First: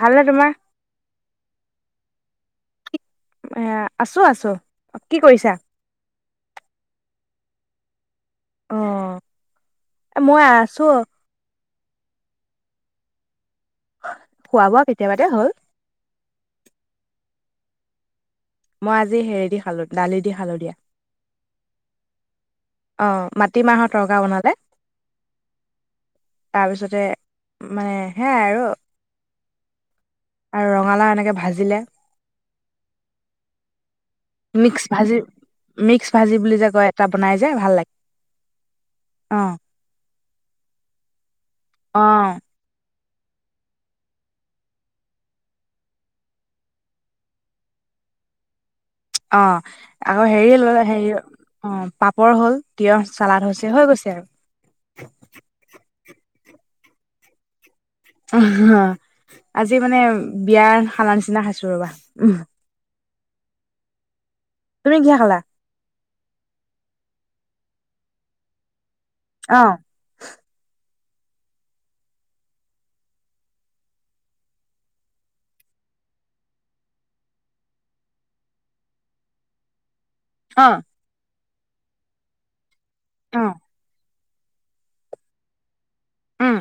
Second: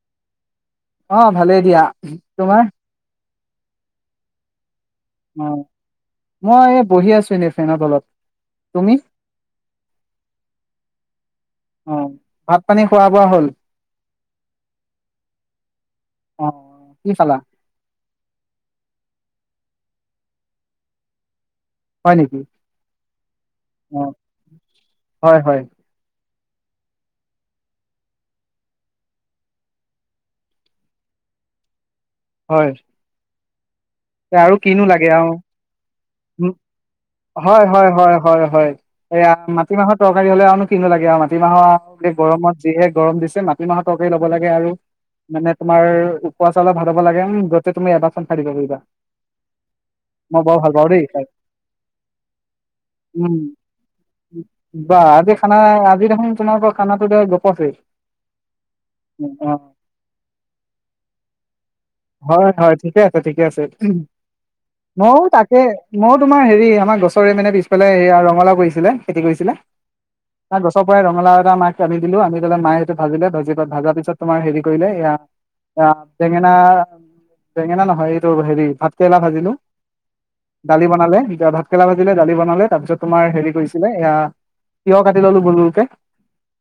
ভালনে তোমাৰ? অ ভালেই দিয়া, তোমাৰ? এয়া আছোঁ আছোঁ। কি অ কৰিছা? মই বহি আছোঁ, এনেই ফেনৰ তলত। অ' তুমি মই বহি আছোঁ এনেই ফেনৰ তলত‌। অ ভাত পানী খোৱা বোৱা হ'ল? খোৱা বোৱা কেতিয়াবাতে হ'ল। অ কি খালা? মই আজি হেৰি দি, খালোঁ দালি দি খালোঁ দিয়া। হয় নেকি অ মাটিমাহৰ অ তৰকা বনালে। হয় হয় তাৰপিছতে মানে সেয়াই আৰু। আৰু ৰঙালাও এনেকে ভাজিলে। হয়। আৰু মিক্স কিনো লাগে ভাজি আৰু, মিক্স ভাজি বুলি যে কয় এটা বনাই যে হয় ভাল হয় লাগে। হয় হয় হয় এয়া অ' মাটিমাহত তৰকা হ'লেনো আৰু নো কি নো লাগে আৰু? [unintelligible] আৰু অ' গৰমত যিহে গৰম দিছে মাটিমাহত তৰকাৰী ল'ব লাগে আৰু মানে তোমাৰ ওখোৰা চাউলৰ ভাত হ'ব লাগে আৰু [unintelligible] অ আকৌ হেৰি লৈ হেৰি অ খাই পাপৰ হ'ল, তিঁয়হ উম চালাদ হৈছে, হৈ গৈছে আৰু। তোমি দেখোন তোমালোকৰ খানাটো [unintelligible] আছে অ আজি মানে বিয়াৰ খানা নিচিনা খাইছো ৰ'বা। হয় হয় ঠিক। ঠিকে আছে, ঠিকে আছে। তুমি কিহে মও খালা? তাকেই। মই তোমাৰ হেৰি আমাৰ গছৰে মানে পিছফালে ৰঙালাও কৰিছিলে খেতি কৰিছিলে অ' ত গছত সেয়াই ৰঙালাও এটা মাক আনি দিলো আনিপেলাই মায়ে সেটো ভাজিলে ভাজি ভাজা পিছত তোমাৰ হেৰি কৰিলে এইয়া আআ বেঙেনা বেঙেনা নহয় এইটো হেৰি ভাতকৰেলা ভাজিলো অ'। দালি বনালে হিগা ভাত ৰেলা ভাজিলে দালি বনালে তাপিছত তোমাৰ অ হেৰি কৰিছিলে এয়া তিয়হ কাটি ললো গুল গুলকে উম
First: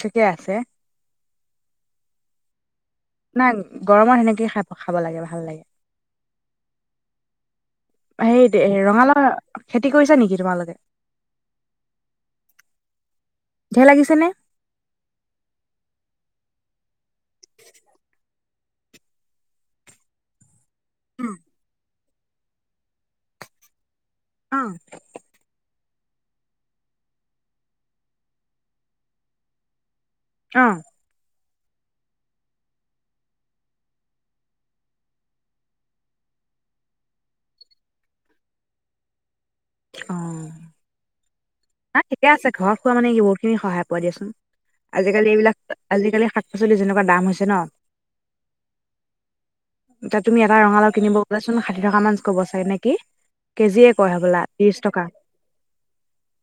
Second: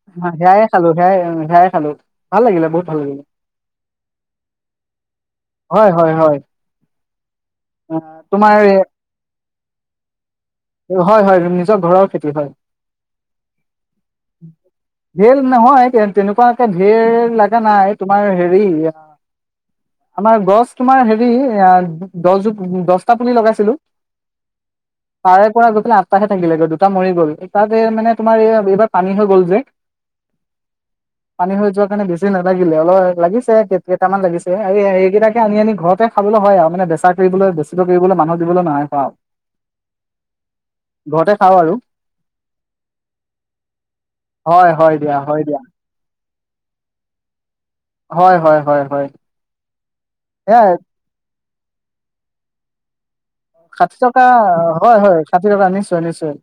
ঠিকে আছে সেয়াই খালো সেয়াই উম সেয়াই খালো ভাল লাগিলে বহুত ভাল লাগিলে নাই গৰমত সেনেকেই খাব খাব লাগে ভাল লাগে অহ হেৰি তোমাৰ ৰঙালাও খেতি কৰিছা নেকি তোমালোকে হয় হয় নিজৰ ঘৰৰ খেতি হয় ঢেৰ লাগিছে নে হেই নহয় তেন তেনেকুৱা এ ঢেৰৰৰ লাগে গা নাই তোমাৰ হেৰি আমাৰ গছ তোমাৰ হেৰি এ দহজোপ দছটা পুলি লগাইছিলো অ পাৰে ক গ আঠটাহে থাকিলে গৈ দুটা মৰি গ'ল তাত মানে তোমাৰ এই এইবাৰ পানী হৈ গ'ল যে অহ পানী হৈ যোৱাৰ কাৰণে বেছ ছি নালাগিলে অলপ লাগিছে কেই কেইটামান লাগিছে এই এইকেইটাকে আনি আনি ঘৰতে খাবলৈ হয় আৰু মানে বেচা কৰিবলৈ বেচিব কৰিবলৈ মানুহক দিবলৈ নহয় খোৱা অহ ঘৰতে খাওঁ আৰু না ঠিকে আছে ঘৰত খোৱা মানে বহু খিনি সহায় পোৱা দিয়াচোন হয় হয় দিয়া আজিকালি হয় এইবিলাক দিয়া আজিকালি শাক পাচলি যেনেকুৱা দাম হৈছে ন হয় হয় হয় হয় হয় কাচোন ষাঠি টকা মানছ ক'ব চাগে নেকি ষাঠি টকা হয় হয় ষাঠি টকা নিশ্চয় নিশ্চয়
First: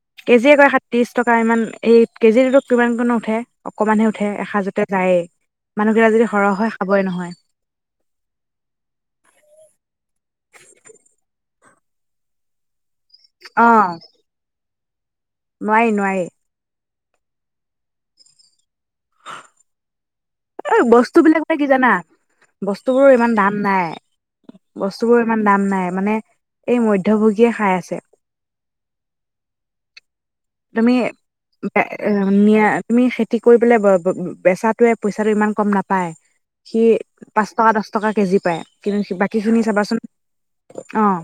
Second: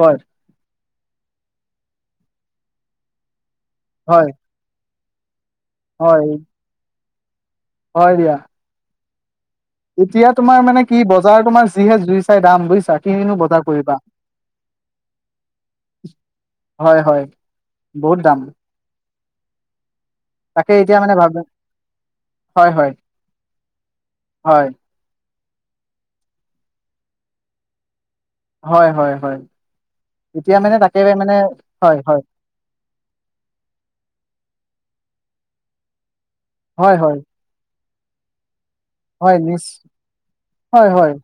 হয় কেজিয়ে কয় সাত ত্ৰিশ টকা ইমান এক কেজি কিমান কণ ওঁঠে অকমান হে উঠে হয় এসাঁজতে প্ৰায় মানুহবিলাক যদি হয় সৰহ হয় খাবই নহয় উ [unintelligible] হয় দিয়া এতিয়া তোমাৰ মানে কি বজাৰ তোমাৰ যিহে জুই চাই দাম বুইছা। কিনো বজাৰ অ কৰিবা। নোৱাৰি - নোৱাৰি। হয় - হয়। বহুত দাম। তাকে এই এতিয়া মানে ভাব বস্তুবিলাকে কি জানা? হয় হয় বস্তুবোৰৰ ইমান দাম নাই। হয় বস্তুবোৰ ইমান দাম নাই । মানে এই মধ্যভোগীয়ে খাই আছে। হয় - হয় - হয়। এতিয়া মানে তুমি তাকে মানে হয় হয় নিয়া- তুমি খেতি কৰি পেলাই ব- ব- বেচাত টোৱে পইচাটো ইমান কম নাপায়। সি হয় হয় পাঁচ টকা দশ টকা কেজি পায়। কিন্তু হয় বাকীখিনি নিচ চাবাচোন । হয় হয় অ'।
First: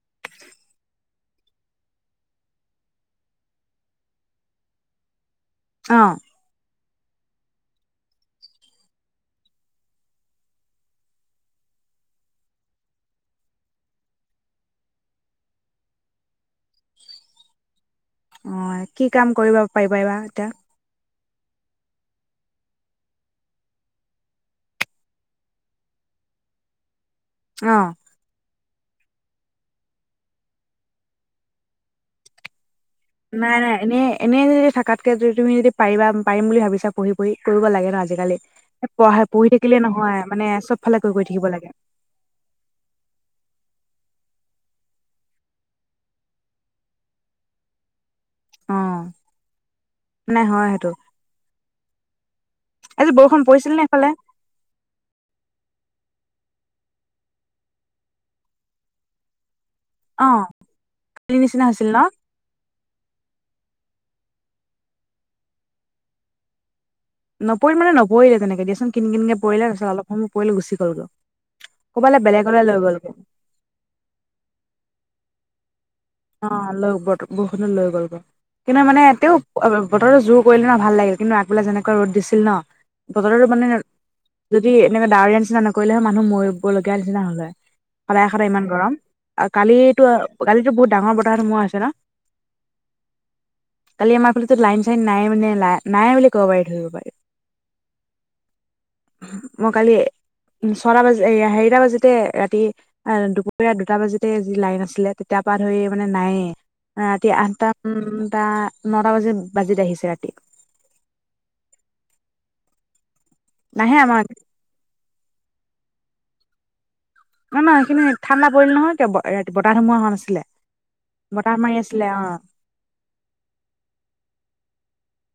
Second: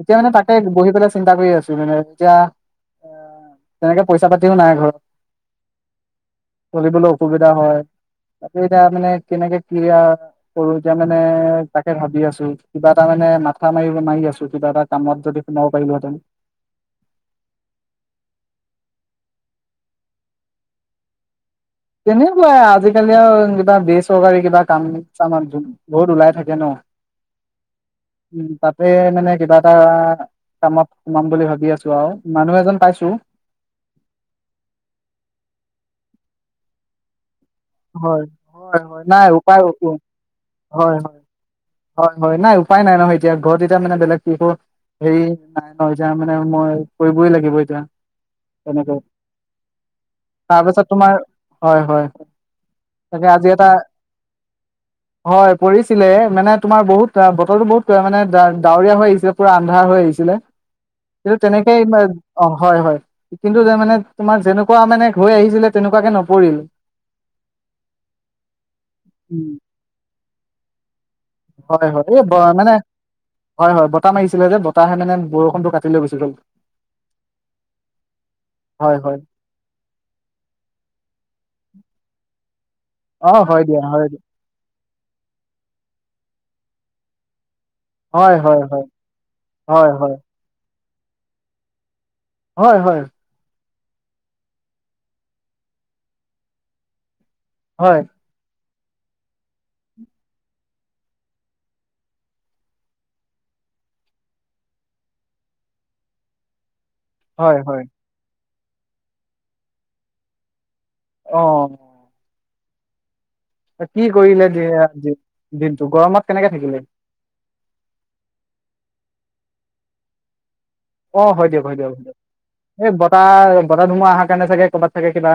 এতিয়া মানে তাকে বহি পেলাই চিন্তা কৰি আছোঁ মানে । এতিয়া অ' তেনেকে পইচাপাতিও নাই ঘৰত। অ'। চলিবলৈ অসুবিধা হয় । তাকে এতিয়া মানে কেনেকে কিআ কৰোঁ, এতিয়া মানে তাকে ভাবি আছোঁ । কিবা এটা মানে মাথা মাৰিব- মাৰি আছোঁ। কিবা এটা কামত যদি সোমাব পাৰিলোহেঁতেন। অ' এ কি কাম কৰিব পাৰিবাএবা এতিয়া? তেনেকুৱাই আজিকালি আৰু কিবা বেচৰকাৰী কিবা কাম-চাম [unintelligible] বহুত ওলাই থাকে ন'। অ'। তাতে মানে কিবা এটা কামত সোমাম বুলি ভাবি আছোঁ আৰু । মানুহ এজন পাইছোঁ নাই - নাই । এনে- এনেই যদি থাকাতকে, যদি তুমি যদি পাৰিবা পাৰিম বুলি ভাবিছা পঢ়ি - পঢ়ি কৰিব লাগে ন হয় আজিকালি । হয় - হয় । পঢ়া নাই, পঢ়ি উপায়। থাকিলে নহয় মানে চব [inaudible] ফালে হয় কৰি -হয় কৰি থাকিব লাগে । হয় - হয় নাই। উপায় নাই নহয় এতিয়া ঘৰত এতিয়া মানে বেলেগ কি কৰোঁ। হেৰি নাই ন', যে মানে মই কৰিবই লাগিব এতিয়া। অ তেনেক । নাই হয় তাৰপাছত সেইটো তোমাৰ, হয় - হয়। তাকে বৰষুণ আজি পৰিছিল নে এটা- এইফালে? হয় পৰিছিলে মানে তোমাৰ বহুত অ'- বতৰটো বহুত বেয়া মানে, ডা- ডাৱৰীয়া হৈ আহিছে পুৰা আন্ধাৰ হৈ আহিছিলে। অ', কিন্তু কালি নিচিনা তেনেকেই, হৈছিল ন? [unintelligible] অ' হয় - হয় । কিন্তু যে মানে তোমাৰ যেনেকুৱা মানে হৈ আহিছিলে, তেনেকুৱাকে নপৰিল। নপৰিল মানে নপৰিলে তেনেকে দিয়াচোন। কিনকিনকে পৰিলে । তাৰপিছত অলপ সময় পৰিলে, গুচি [unintelligible] হয় - হয় । ক'বালে এই ব- বেলেগলে মানে, লৈ গ'লগৈ। হয় - হয়। বতাহ মাৰিছিলে যে, বতাহে মানে বৰ ফোনটো কাত অ লৈ বৰষুণত লৈ গল কিন্তু হয় মানে হয় তে বতৰটো জোৰ কৰিলে ন ভাল লাগিল কিন্তু আগবেলা যেনেকৈ ৰ'দ দিছিল ন অ বতৰটো হয় মানে দিয়া হয় দিয়া যদি এনেকে ডাৱৰীয়া নিচিনা নকৰিলেে মান মৰিব লগগীয়ািছে নহলে সদায় হয় -সদায় হয় ইমান হয় গৰম আৰু হয় কালি- হয় কালি বহুত ডাঙৰ বতাহ সোমোৱা আছে ন হয়- হয় কালি আমাৰ ফালে লাইন চাইন নাই মানে নাই বুলি কব পাৰি ধৰিব পাৰি। হয় মই কালি ছয়টা বাজি হেৰিটা বাজোতে ৰাতি দুপৰীয়া দুটা বাজিতে যি লাইন আছিলে তেতিয়াৰ পৰা ধৰি মানে নায়েই। ৰাতি হয় আঠতা হয় নটা নটা বাজি বাজিত আহিছে ৰাতি অ নাহে কি আমাৰ কৰিলে দিয় দিনটো গৰমত কেনেকে থাকিলে নহ নহ সেইখিনি ঠাণ্ডা পৰিল নহয় কে ৰাতি বতাহ ধুোমোহা হোৱা নাছিলে অ হয় বতাহ দিয়ক মাৰি হয় দিয়ক হয় আছিলে দিয়ক অ এই বতাহ বতাহ ধুমুহা অহাৰ কাৰণে চাগে কৰবাত। থাকে কিবা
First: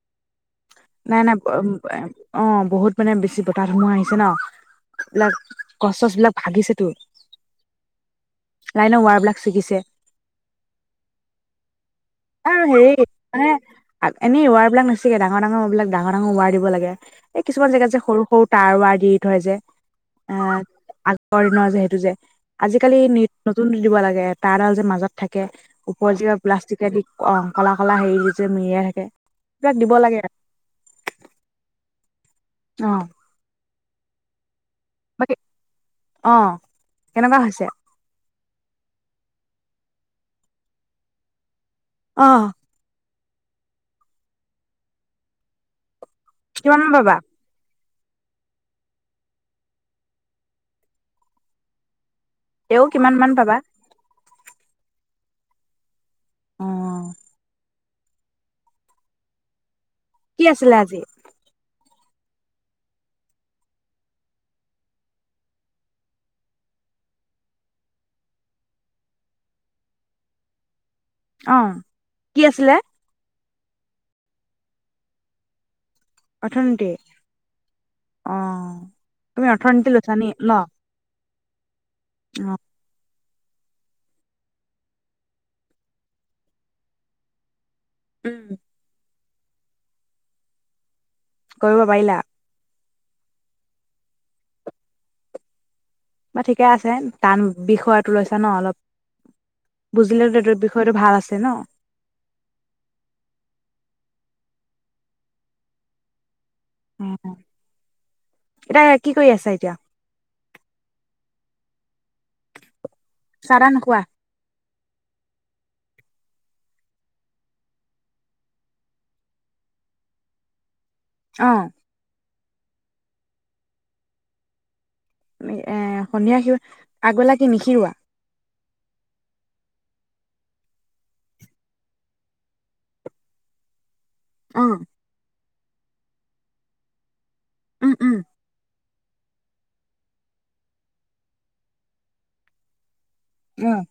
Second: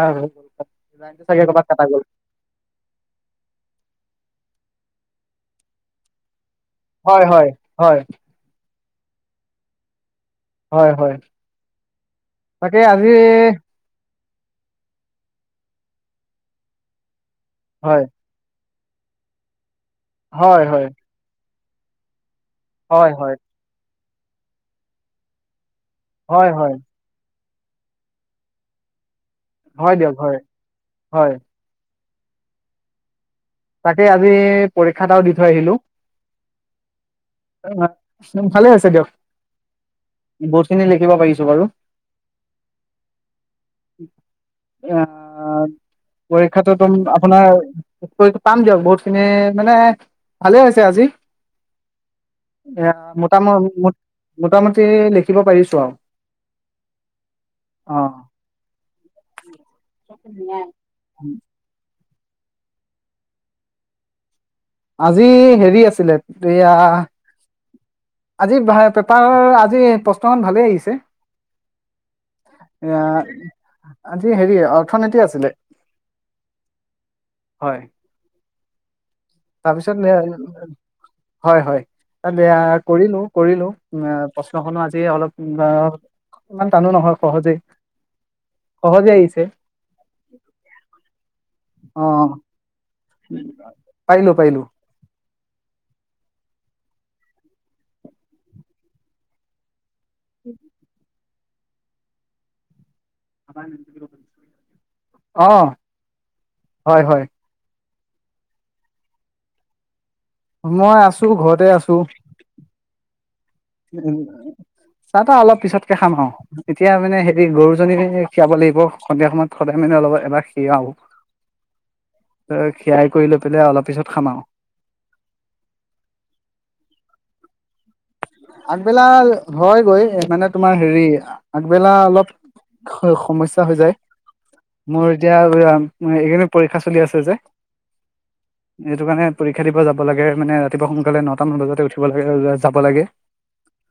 নাই লাইনটো নাই চাগে ক'ৰবাত কটা গ'ল অ বহুত মানে বেছি বতাহ ধুমুহা আহিছে ন এইবিলাক গছ চছবিলাক হয় হয় হয় লাইনৰ ৱাৰবিলাক ছিগিছে হয় হয় অ তাকে হেৰি মানে আজি এনে ৱাৰবিলাক নিচিঙে ডাঙৰ ডাঙৰ এইবিলাক ডাঙৰ ডঙৰ ৱাৰ দিব লাগে। এ কিছুমান জেগাত যে হয়, সৰু সৰু তাৰ ৱাৰ দি থয় যে অ আ হয়, হয়, আপোনাৰ যে সেইেতটো যে আজিকালি হয়, হয়, নতুন দিব লাগে তাৰডাল যে মাজত থাকে উপ যোৱা হয়, হয়, প্লাষ্টিকে আদি অ কলা কলা হেৰি যে মেৰিয়াই থাকে সেইবিলাক দিব হয় দিয়ক লাগে হয় হয় অ তাকে আমি পৰীক্ষা এটাও দি বাকী থৈ আহিলোঁ অ কেনেকুৱা হৈছে ভালে হৈছে দিয়ক বহুত খিনি লিখিব পাৰিছোঁ বাৰু অ আহ পৰীক্ষাটো কিমান মান তম পাবা আপোনাৰ পাম দিয়ক বহুত খিনি মানে ভালে হৈছে আজি এ তেও কিমান মান মোটাম পাবা মোটামুটি লিখিব পাৰিছো আৰু আহঁ অ কি চে আছিলে আজি [unintelligible] আজি হেৰি আছিলে এয়া আজি পেপাৰ আজি প্ৰশ্ন ম ভালে আহিছে অ কি আছিলে? এ আজি হেৰি অৰ্থনীতি আছিলে। অৰ্থনীতি হয় অ তুমি অৰ্থনীতি লৈছা নেকি তাৰপিছত ন হয় হয় আলে আ কৰিলোঁ কৰিলো উ প্ৰশ্নখনো আজি অলপ ইমান টানো নহয় সহজেই উম অ যায়ছ [unintelligible] তে কৰিব পাৰিলা পাৰিলো পাৰিলো বা ঠিকে আছে টান বিষয়টো লৈছা ন অলপ বুজিলে ত তৰ বিষয়টো ভাল আছে ন আহ হয় হয় অ এতিয়া কি কৰি আছা এতিয়া মই আছো ঘৰতে আছো। চাহ তাহ নোখোৱা চাহ তা অলপ পিছত খাম আৰু এতিয়া মানে হেৰি গৰুজনী খীৰাব লাগিব সন্ধিয়া সময়ত সদায় মানে অলপ এবাৰ খি আহ খিৰাই কৰি লৈ পেলাই অলপ পিছত খামাও এ সন্ধিয়া সি আগবেলা কি নিশিৰুৱা আগবেলা হয়গৈ মানে তোমাৰ হেৰি আগবেলা অলপ হৈ সমস্যা হৈ যাই অ মোৰ এতিয়া এইকেইদিন পৰীক্ষা চলি আছে যে উম উম সেইটো কাৰণে পৰীক্ষা দিব যাব লাগে মানে ৰাতিপুৱা সোনকালে নটা মান বজা উঠিব লাগে যাব লাগে উম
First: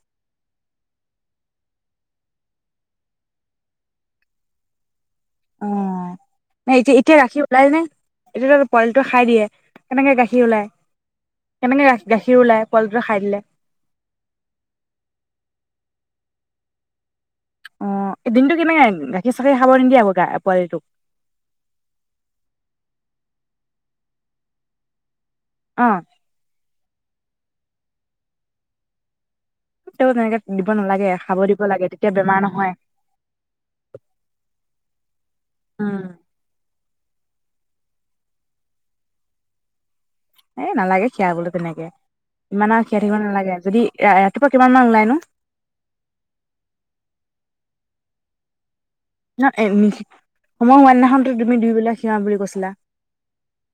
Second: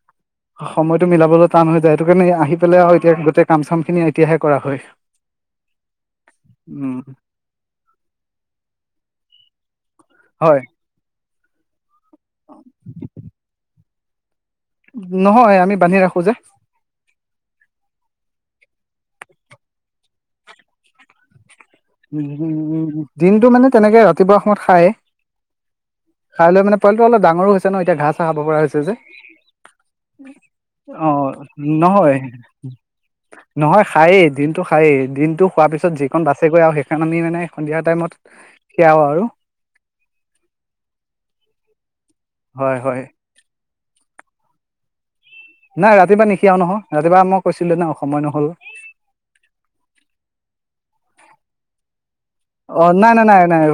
সময়তটো মিলাবলৈ টান হৈ যায় সেইটো কাৰণে আহি পেলাই আৰু এতিয়া গোটেই কাম চাম খিনি এতিয়াহে কৰা হয় অ ন এতিয়া উম এতিয়া গাখীৰ ওলাই নে এতিয়া তাত পোৱালিটো খাই দিয়ে কেনেকে গাখীৰ হয় ওলাই কেনেকে গাখীৰ ওলাই পোৱালি দুটা খাই দিলে নহয় আমি বান্ধি ৰাখো যে অ এই দিনটো কেনেকে গাখীৰ চাখীৰ খাব নিদিয়ে হ' গা পোৱালিটোক উ উম উম দিনটো মানে তেনেকে ৰাতিপুৱা সময়ত খায় অ খাই লৈ মানে পোৱালিটো অলপ ডাঙৰো হৈছে ন এতিয়া ঘাঁহ চাহ খাব পৰা হৈছে যে তেওঁ তেনেকে দিব নালাগে অ খাব দিব লাগে তেতিয়া নহয় বেমাৰ নহয় নহয় খায়েই দিনটো খায়েই দিনটো খোৱাৰ পিছত উম যিখন সেইখন আমি মানে সন্ধিয়া টাইমত খিয়াও আৰু এই নালাগে খিয়াবলে তেনেকে ইমান হয় আৰু খাই হয় থাকিব নালাগে যদি ৰাতিপুৱা কিমান মান উলাই নো নাই ৰাতিপুৱা নিখিয়াও নহয় ৰাতিপুৱা মই কৈছিলো ন সময় নহল না সময় হোৱা দিনাখনো তুমি দুইবেলাক অ নাই নাই নাই নাই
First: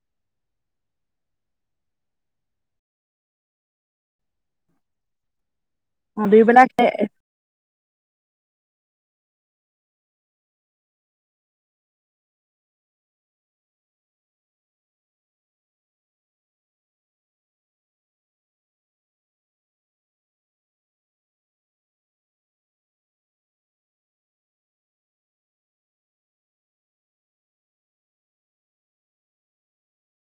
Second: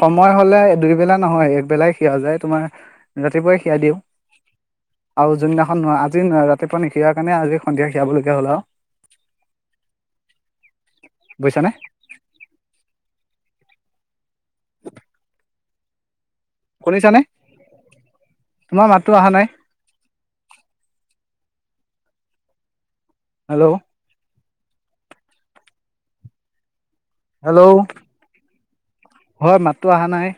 সময় হলে দুই বেলা নহয় একবেলাই খিয়া যায় তোমাৰ ৰাতিপুৱাই সিয়া দিও আৰু যোনদিনা আজি অ দুই বেলা ৰাতিপুৱা নিশখিয়াৰ কাৰণ আজি সন্ধিয়া খিয়া বুলি কলে হ'ল আৰু বুজিছানে [unintelligible] শুনিছানে তোমাৰ মাতটো অহা নাই হেল্ল' হেল্ল' হয় মাতো অহা নাই